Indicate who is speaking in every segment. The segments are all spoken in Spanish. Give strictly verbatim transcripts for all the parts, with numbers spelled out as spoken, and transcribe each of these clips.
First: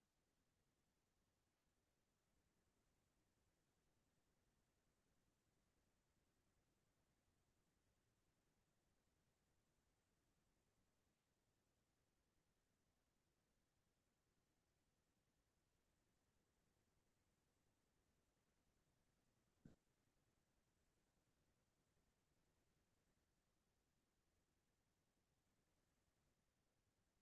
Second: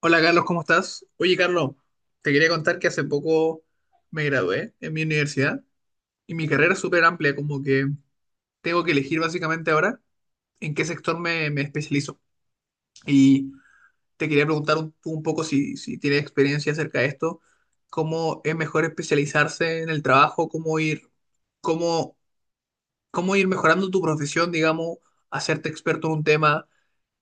Speaker 1: Hola Carlos, ¿cómo estás? Oye Carlos, te quería contar que hace poco me gradué en mi universidad y mi carrera es súper amplia, como que tengo que elegir básicamente ahora en qué sector me, me especializo. Y te quería preguntar un, un poco si, si tienes experiencia acerca de esto, cómo es mejor especializarse en el trabajo, cómo ir, cómo, cómo ir mejorando tu profesión, digamos, hacerte experto en un tema,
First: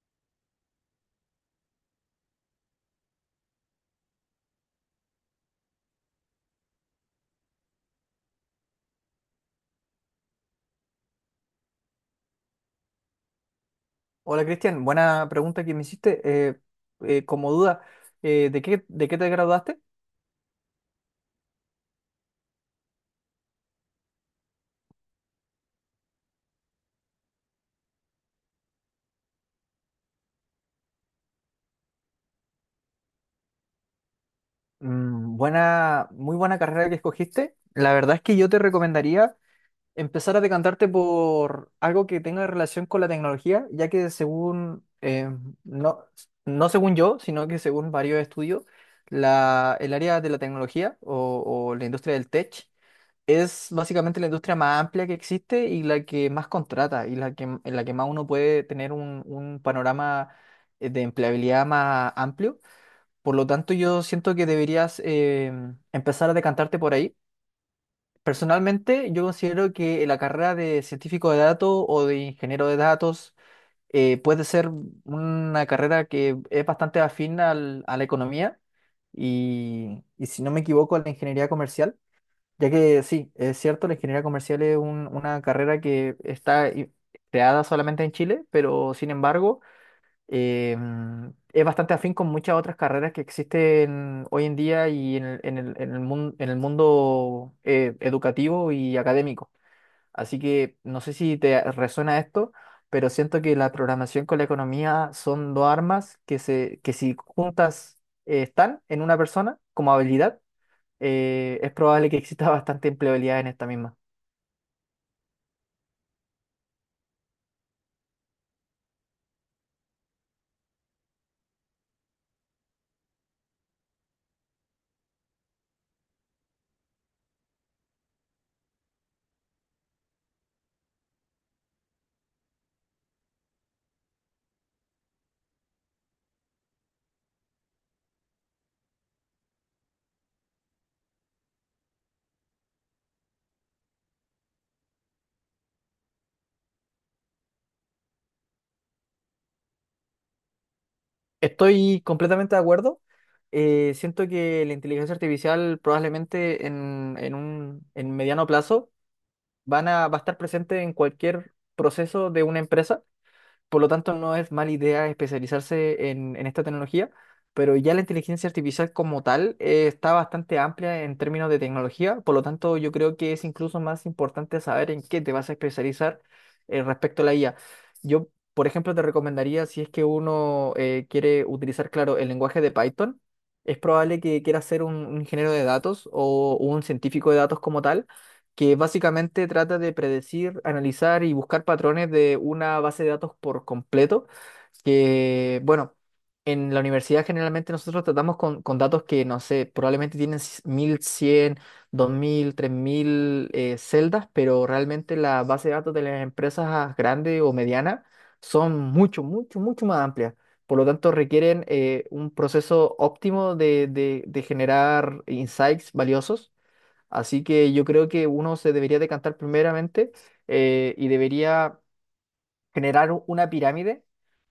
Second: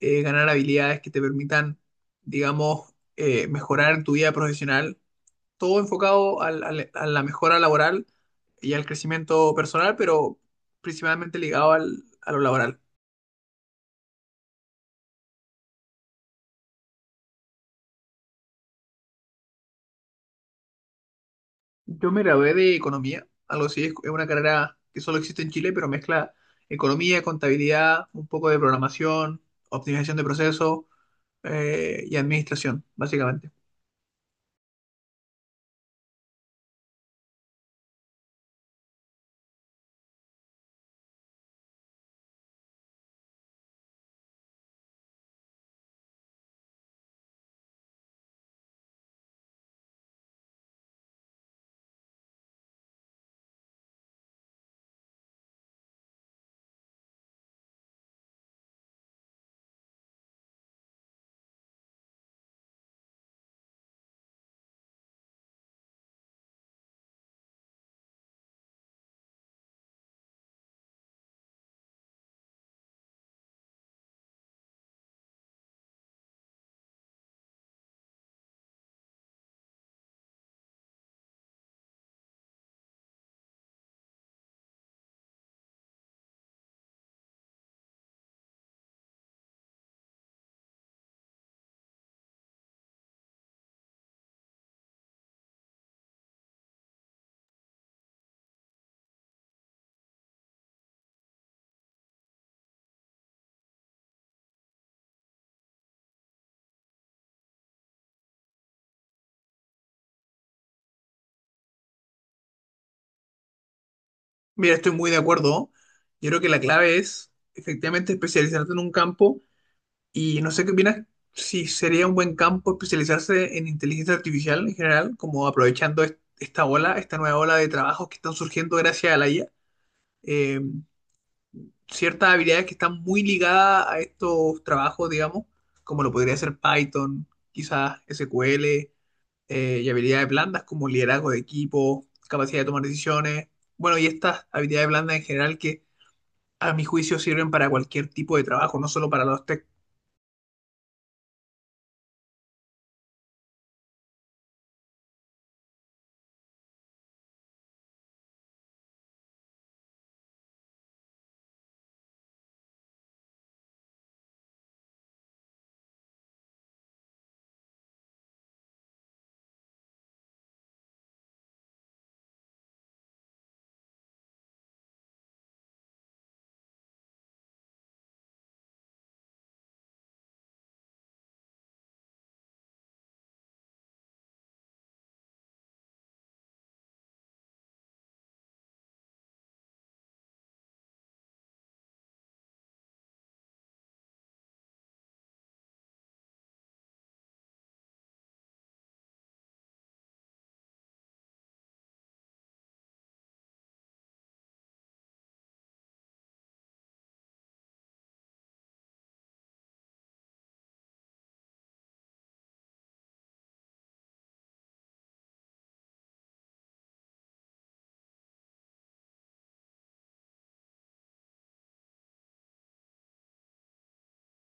Speaker 1: eh, ganar habilidades que te permitan, digamos, eh, mejorar en tu vida profesional, todo enfocado al- al- a la mejora laboral y al crecimiento personal, pero principalmente ligado al, a lo laboral.
Speaker 2: Hola Cristian, buena pregunta que me hiciste. Eh, eh, como duda, eh, ¿de qué, de qué te graduaste?
Speaker 1: Yo me gradué de economía, algo así, es es una carrera que solo existe en Chile, pero mezcla economía, contabilidad, un poco de programación, optimización de procesos, eh, y administración, básicamente.
Speaker 2: Mm, buena, muy buena carrera que escogiste. La verdad es que yo te recomendaría empezar a decantarte por algo que tenga relación con la tecnología, ya que según, eh, no, no según yo, sino que según varios estudios, la, el área de la tecnología o, o la industria del tech. Es básicamente la industria más amplia que existe y la que más contrata y la que, en la que más uno puede tener un, un panorama eh, de empleabilidad más amplio. Por lo tanto, yo siento que deberías eh, empezar a decantarte por ahí. Personalmente, yo considero que la carrera de científico de datos o de ingeniero de datos eh, puede ser una carrera que es bastante afín al- a la economía y, y, si no me equivoco, a la ingeniería comercial. Ya que sí, es cierto, la ingeniería comercial es un- una carrera que está i- creada solamente en Chile, pero sin embargo eh, mm, es bastante afín con muchas otras carreras que existen hoy en día y en el, en el, en el mun- en el mundo eh, educativo y académico. Así que no sé si te resuena esto, pero siento que la programación con la economía son dos armas que, se, que si juntas eh, están en una persona como habilidad eh, es probable que exista bastante empleabilidad en esta misma.
Speaker 1: Mira, estoy muy de acuerdo, ¿no? Yo creo que la clave es efectivamente especializarte en un campo. Y no sé qué opinas, si sería un buen campo especializarse en inteligencia artificial en general, como aprovechando est- esta ola, esta nueva ola de trabajos que están surgiendo gracias a la I A. Eh, Ciertas habilidades que están muy ligadas a estos trabajos, digamos, como lo podría ser Python, quizás S Q L, eh, y habilidades blandas como liderazgo de equipo, capacidad de tomar decisiones. Bueno, y estas habilidades blandas en general que a mi juicio sirven para cualquier tipo de trabajo, no solo para los tech.
Speaker 2: Estoy completamente de acuerdo. Eh, siento que la inteligencia artificial probablemente en, en un en mediano plazo van a, va a estar presente en cualquier proceso de una empresa. Por lo tanto, no es mala idea especializarse en, en esta tecnología, pero ya la inteligencia artificial como tal eh, está bastante amplia en términos de tecnología, por lo tanto, yo creo que es incluso más importante saber en qué te vas a especializar eh, respecto a la I A. Yo, por ejemplo, te recomendaría, si es que uno eh, quiere utilizar, claro, el lenguaje de Python, es probable que quiera ser un, un ingeniero de datos o un científico de datos como tal que básicamente trata de predecir, analizar y buscar patrones de una base de datos por completo, que, bueno, en la universidad generalmente nosotros tratamos con, con datos que, no sé, probablemente tienen c- mil cien, dos mil, tres mil eh, celdas, pero realmente la base de datos de las empresas grandes o medianas son mucho, mucho, mucho más amplias. Por lo tanto, requieren eh, un proceso óptimo de de- de generar insights valiosos. Así que yo creo que uno se debería decantar primeramente eh, y debería generar u- una pirámide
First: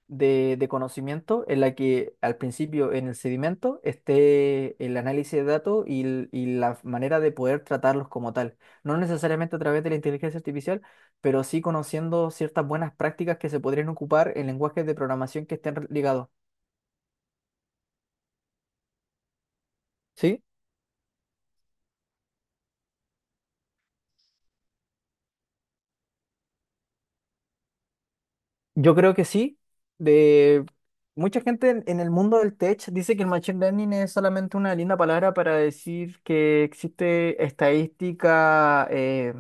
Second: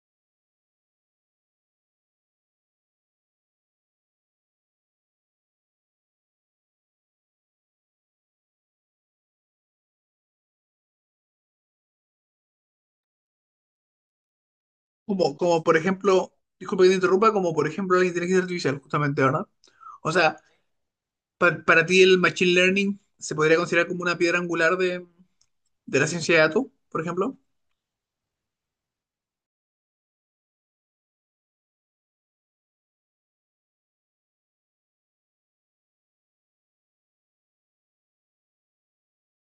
Speaker 2: de, de conocimiento en la que al principio en el sedimento esté el análisis de datos y, l- y la manera de poder tratarlos como tal. No necesariamente a través de la inteligencia artificial, pero sí conociendo ciertas buenas prácticas que se podrían ocupar en lenguajes de
Speaker 1: Como,
Speaker 2: programación que
Speaker 1: como
Speaker 2: estén
Speaker 1: por
Speaker 2: re- ligados.
Speaker 1: ejemplo, disculpa que te interrumpa, como por ejemplo la inteligencia artificial, justamente, ¿verdad? O sea,
Speaker 2: ¿Sí?
Speaker 1: pa- para ti el machine learning se podría considerar como una piedra angular de, de la ciencia de datos, por ejemplo.
Speaker 2: Yo creo que sí. De mucha gente en, en el mundo del tech dice que el machine learning es solamente una linda palabra para decir que existe estadística eh,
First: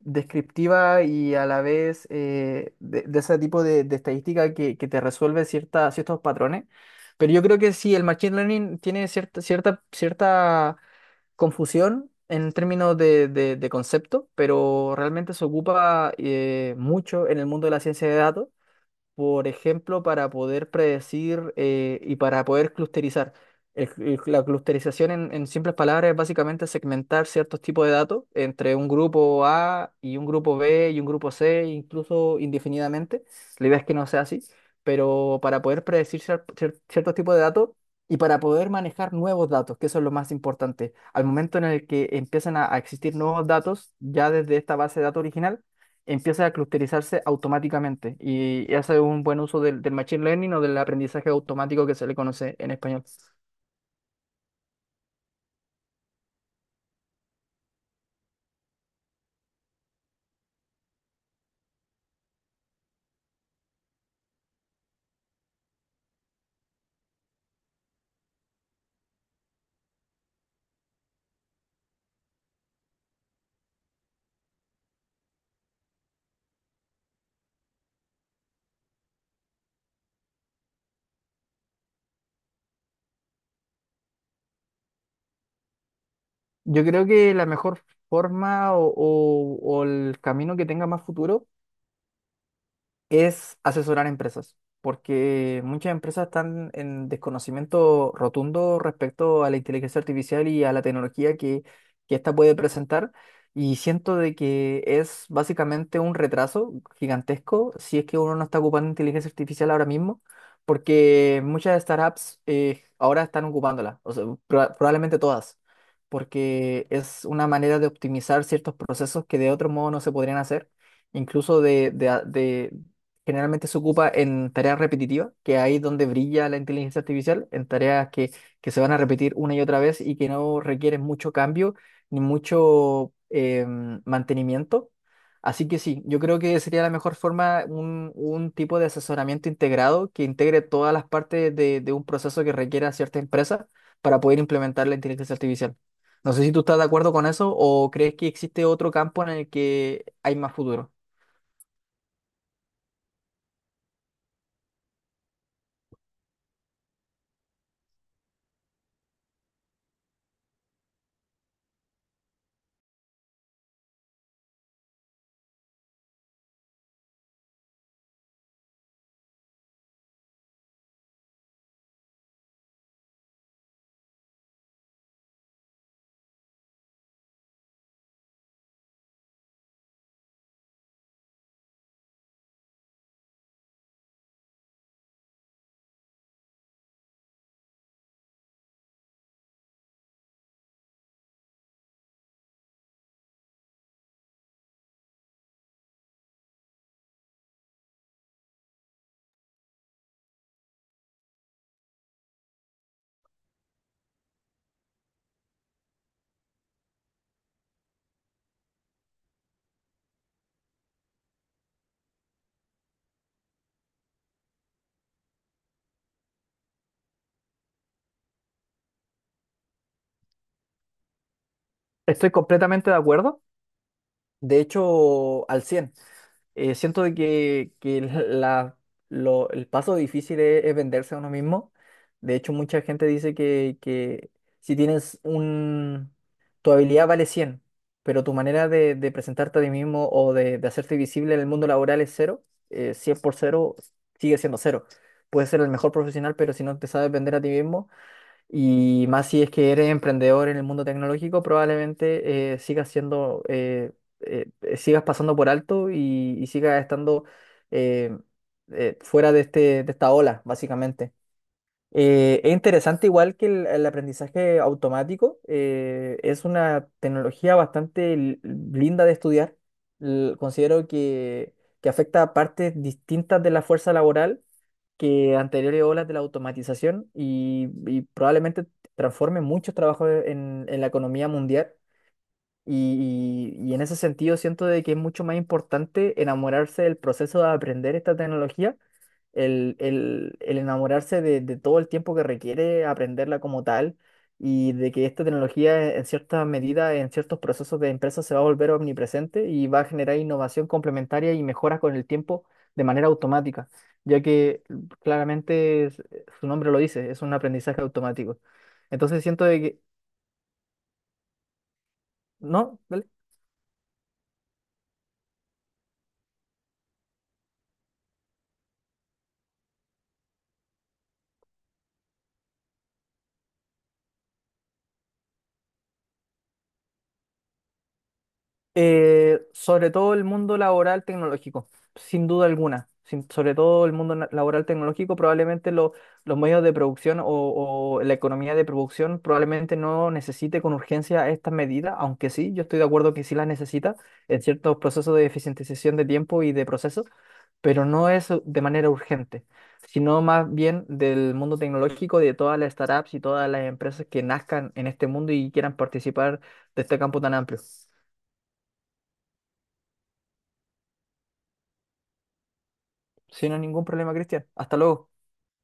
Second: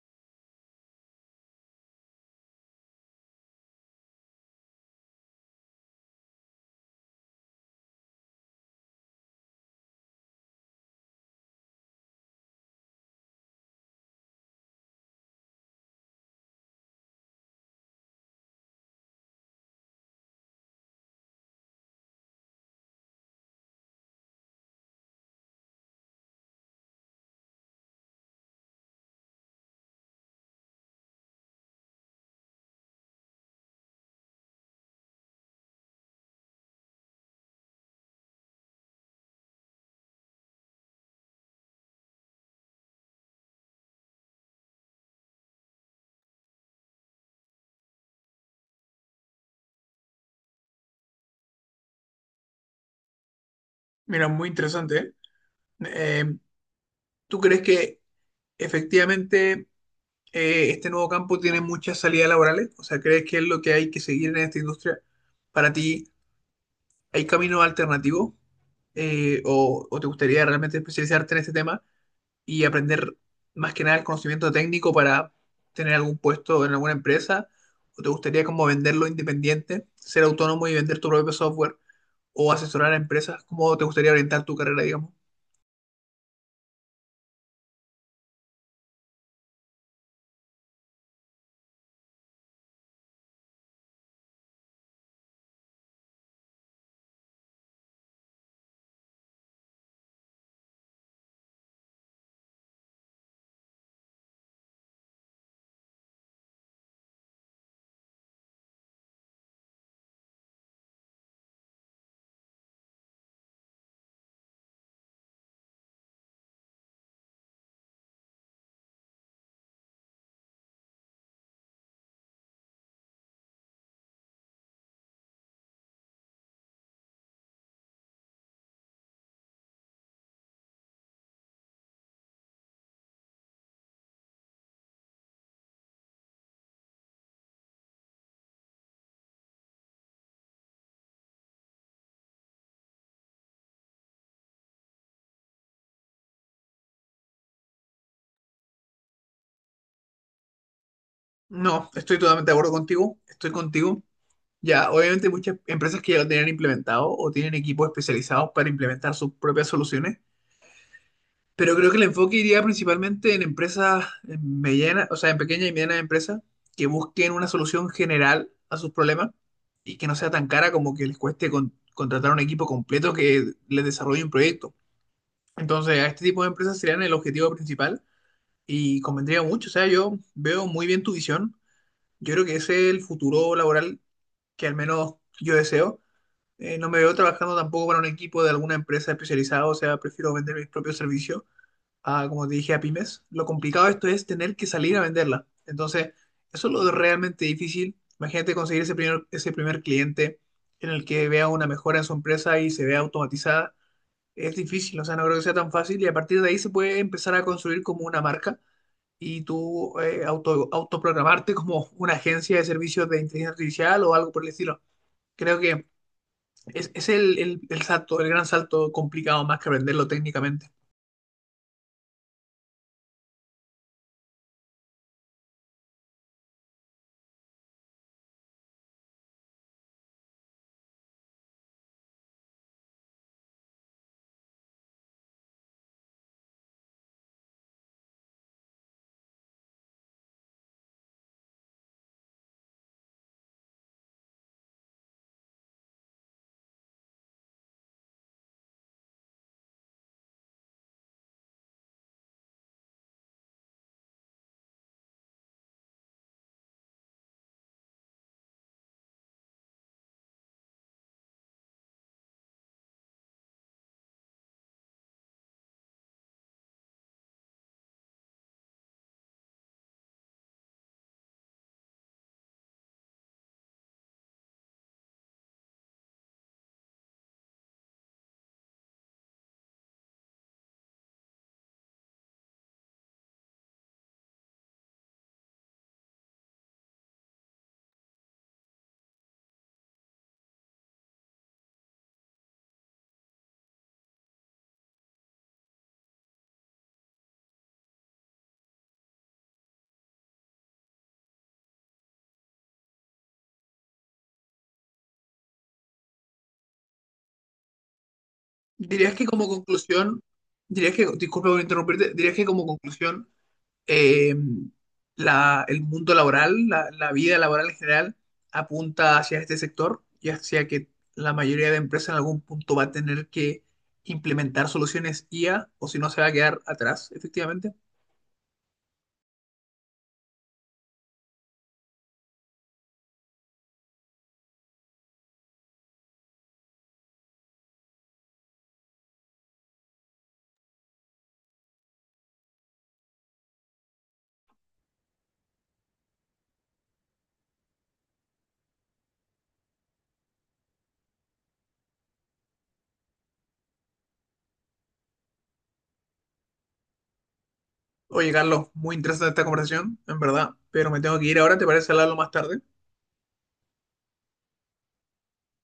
Speaker 2: descriptiva y a la vez eh, de, de ese tipo de, de estadística que, que te resuelve cierta, ciertos patrones. Pero yo creo que sí, el machine learning tiene cierta, cierta, cierta confusión en términos de, de- de concepto, pero realmente se ocupa eh, mucho en el mundo de la ciencia de datos por ejemplo, para poder predecir eh, y para poder clusterizar. El- el- la clusterización, en, en simples palabras, es básicamente segmentar ciertos tipos de datos entre un grupo A y un grupo B y un grupo C, incluso indefinidamente. La idea es que no sea así, pero para poder predecir cier- cier- ciertos tipos de datos y para poder manejar nuevos datos, que eso es lo más importante. Al momento en el que empiezan a a existir nuevos datos, ya desde esta base de datos original, empieza a clusterizarse automáticamente y hace un buen uso del, del machine learning o del aprendizaje automático que se le conoce en español.
Speaker 1: Mira, muy interesante, ¿eh? Eh, ¿Tú crees que efectivamente eh, este nuevo campo tiene muchas salidas laborales? O sea, ¿crees que es lo que hay que seguir en esta industria? Para ti, ¿hay caminos alternativos? Eh, o, ¿O te gustaría realmente especializarte en este tema y aprender más que nada el conocimiento técnico para tener algún puesto en alguna empresa? ¿O te gustaría como venderlo independiente, ser autónomo y vender tu propio software o asesorar a empresas? ¿Cómo te gustaría orientar tu carrera, digamos?
Speaker 2: Yo creo que la mejor forma o, o- o el camino que tenga más futuro es asesorar a empresas, porque muchas empresas están en desconocimiento rotundo respecto a la inteligencia artificial y a la tecnología que, que ésta puede presentar, y siento de que es básicamente un retraso gigantesco si es que uno no está ocupando inteligencia artificial ahora mismo, porque muchas startups eh, ahora están ocupándola, o sea, proba- probablemente todas. Porque es una manera de optimizar ciertos procesos que de otro modo no se podrían hacer incluso de, de, generalmente se ocupa en tareas repetitivas, que ahí es donde brilla la inteligencia artificial, en tareas que, que se van a repetir una y otra vez y que no requieren mucho cambio ni mucho eh, mantenimiento. Así que sí, yo creo que sería la mejor forma un, un tipo de asesoramiento integrado que integre todas las partes de, de un proceso que requiera cierta empresa para poder implementar la inteligencia artificial. No sé si tú estás de acuerdo con eso o crees que existe otro campo en el que hay más futuro.
Speaker 1: No, estoy totalmente de acuerdo contigo, estoy contigo. Ya, obviamente hay muchas empresas que ya lo tienen implementado o tienen equipos especializados para implementar sus propias soluciones. Pero creo que el enfoque iría principalmente en empresas medianas, o sea, en pequeñas y medianas empresas que busquen una solución general a sus problemas y que no sea tan cara como que les cueste con- contratar un equipo completo que les desarrolle un proyecto. Entonces, a este tipo de empresas serían el objetivo principal y convendría mucho. O sea, yo veo muy bien tu visión. Yo creo que ese es el futuro laboral que al menos yo deseo. Eh, no me veo trabajando tampoco para un equipo de alguna empresa especializada, o sea, prefiero vender mis propios servicios a, como te dije, a pymes. Lo complicado de esto es tener que salir a venderla. Entonces, eso es lo realmente difícil. Imagínate conseguir ese primer, ese primer cliente en el que vea una mejora en su empresa y se vea automatizada. Es difícil, o sea, no creo que sea tan fácil, y a partir de ahí se puede empezar a construir como una marca y tú eh, auto, autoprogramarte como una agencia de servicios de inteligencia artificial o algo por el estilo. Creo que es, es el, el, el salto, el gran salto complicado, más que aprenderlo técnicamente.
Speaker 2: Estoy completamente de acuerdo. De hecho, al cien. Eh, siento de que, que la, lo- el paso difícil es, es venderse a uno mismo. De hecho, mucha gente dice que, que si tienes un... tu habilidad vale cien, pero tu manera de, de presentarte a ti mismo o de, de hacerte visible en el mundo laboral es cero. eh, cien por cero sigue siendo cero. Puedes ser el mejor profesional, pero si no te sabes vender a ti mismo, y más si es que eres emprendedor en el mundo tecnológico, probablemente eh, sigas siendo, eh, eh, eh, sigas pasando por alto y, y sigas estando eh, eh, fuera de este, de esta ola, básicamente. Eh, es interesante igual que el, el aprendizaje automático, eh, es una tecnología bastante l- linda de estudiar. L- considero que, que afecta a partes distintas de la fuerza laboral que anteriores olas de la automatización y, y probablemente transforme muchos trabajos en, en la economía mundial. Y, y- y en ese sentido siento de que es mucho más importante enamorarse del proceso de aprender esta tecnología, el, el- el enamorarse de, de todo el tiempo que requiere aprenderla como tal y de que esta tecnología en cierta medida, en ciertos procesos de empresa se va a volver omnipresente y va a generar innovación complementaria y mejoras con el tiempo de manera automática, ya que claramente es- su nombre lo dice, es un aprendizaje automático.
Speaker 1: Dirías
Speaker 2: Entonces
Speaker 1: que
Speaker 2: siento
Speaker 1: como
Speaker 2: de que...
Speaker 1: conclusión, dirías que, disculpa por interrumpirte, dirías que como
Speaker 2: ¿No?
Speaker 1: conclusión, eh, la, el mundo laboral, la, la vida laboral en general, apunta hacia este sector y hacia que la mayoría de empresas en algún punto va a tener que implementar soluciones I A o si no se va a quedar atrás, efectivamente.
Speaker 2: Eh, sobre todo el mundo laboral tecnológico, sin duda alguna. Sin- sobre todo el mundo na- laboral tecnológico, probablemente lo- los medios de producción o, o la economía de producción probablemente no necesite con urgencia estas medidas, aunque sí, yo estoy de acuerdo que sí las necesita en ciertos procesos de eficientización de tiempo y de procesos, pero no es de manera urgente, sino más bien del mundo tecnológico, de todas las startups y todas las empresas que nazcan en este mundo y quieran participar de este campo tan amplio.
Speaker 1: Oye, Carlos, muy interesante esta conversación, en verdad, pero me tengo que ir ahora, ¿te parece hablarlo más tarde?
Speaker 2: Sin ningún problema, Cristian. Hasta luego.